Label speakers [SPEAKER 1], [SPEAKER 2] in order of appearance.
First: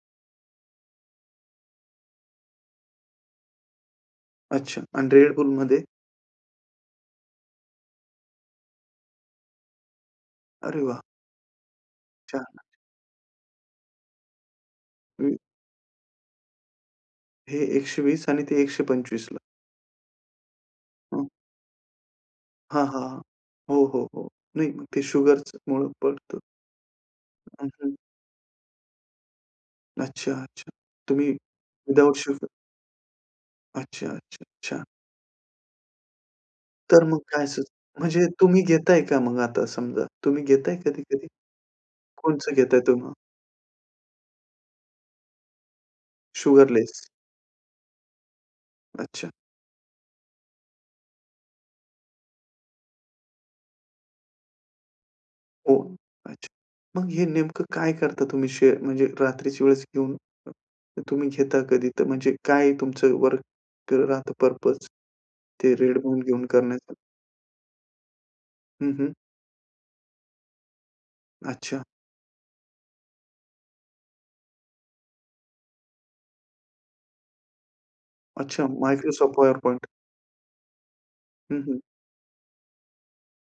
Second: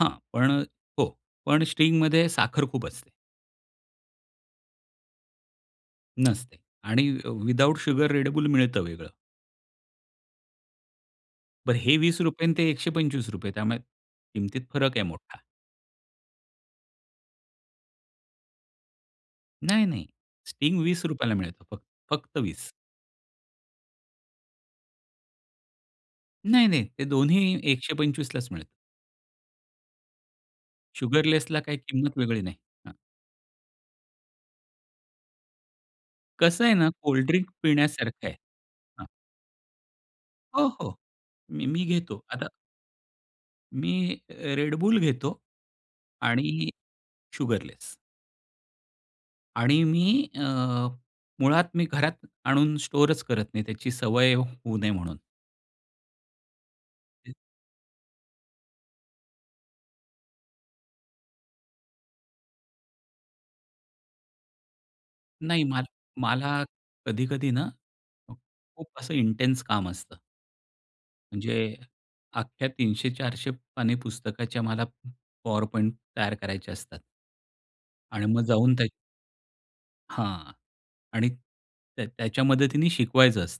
[SPEAKER 1] हां. पण हो. पण Stingमध्ये साखर खूप असते.
[SPEAKER 2] अच्छा. आणि Red Bullमध्ये?
[SPEAKER 1] नसते आणि अ, विदाऊट शुगर Red Bull मिळतं वेगळं.
[SPEAKER 2] अरे वाह!
[SPEAKER 1] बरं हे ₹20 आणि ते
[SPEAKER 2] छानच.
[SPEAKER 1] ₹125. त्यामुळे किमतीत फरक आहे मोठा.
[SPEAKER 2] हं. हे 120 आणि ते 125 ला.
[SPEAKER 1] नाही, नाही. Sting ₹20
[SPEAKER 2] हं.
[SPEAKER 1] ला मिळतं फक्त. फक्त 20.
[SPEAKER 2] हां, हां. हो, हो, हो. नाही, मग ते शुगरच्यामुळं पडतं.
[SPEAKER 1] नाही, नाही. ते दोन्ही
[SPEAKER 2] हं,
[SPEAKER 1] एकशे
[SPEAKER 2] हं.
[SPEAKER 1] पंचवीस लाच मिळतं.
[SPEAKER 2] अच्छा, अच्छा. तुम्ही
[SPEAKER 1] शुगरलेसला काही
[SPEAKER 2] विदाऊट
[SPEAKER 1] किंमत वेगळी
[SPEAKER 2] शुगर
[SPEAKER 1] नाही. हां.
[SPEAKER 2] अच्छा, अच्छा, अच्छा.
[SPEAKER 1] कसं आहे ना,
[SPEAKER 2] तर मग
[SPEAKER 1] कोल्ड
[SPEAKER 2] काय
[SPEAKER 1] ड्रिंक
[SPEAKER 2] असं
[SPEAKER 1] पिण्यासारखं
[SPEAKER 2] म्हणजे
[SPEAKER 1] आहे.
[SPEAKER 2] तुम्ही घेताय
[SPEAKER 1] हां.
[SPEAKER 2] का मग आता समजा तुम्ही
[SPEAKER 1] हो,
[SPEAKER 2] घेताय
[SPEAKER 1] हो.
[SPEAKER 2] कधी-कधी?
[SPEAKER 1] मी मी घेतो. आता
[SPEAKER 2] कोणतं घेताय तर मग?
[SPEAKER 1] मी अ, Red Bull घेतो आणि
[SPEAKER 2] शुगरलेस.
[SPEAKER 1] शुगरलेस.
[SPEAKER 2] अच्छा.
[SPEAKER 1] आणि मी अ, मुळात मी घरात आणून स्टोअरच करत नाही, त्याची सवय होऊ नये म्हणून.
[SPEAKER 2] हो, अच्छा. मग हे
[SPEAKER 1] [unintelligible]
[SPEAKER 2] नेमकं काय करता तुम्ही शेअर म्हणजे रात्रीच्या वेळेस घेऊन. तर तुम्ही घेता कधी तर म्हणजे काय तुमचं वर्क राहतं पर्पज
[SPEAKER 1] नाही
[SPEAKER 2] ते
[SPEAKER 1] माल
[SPEAKER 2] Red Bull घेऊन
[SPEAKER 1] मला
[SPEAKER 2] करण्याचं?
[SPEAKER 1] कधी-कधी ना, खूप
[SPEAKER 2] हं, हं.
[SPEAKER 1] असं इंटेन्स काम असतं. म्हणजे
[SPEAKER 2] अच्छा.
[SPEAKER 1] अख्ख्या 300-400 पानी पुस्तकाच्या मला PowerPoint तयार करायच्या असतात. आणि मग
[SPEAKER 2] अच्छा,
[SPEAKER 1] जाऊन त्याच
[SPEAKER 2] Microsoft PowerPoint.
[SPEAKER 1] हां. आणि
[SPEAKER 2] हं, हं.
[SPEAKER 1] त्या त्याच्या मदतीने शिकवायचं असतं.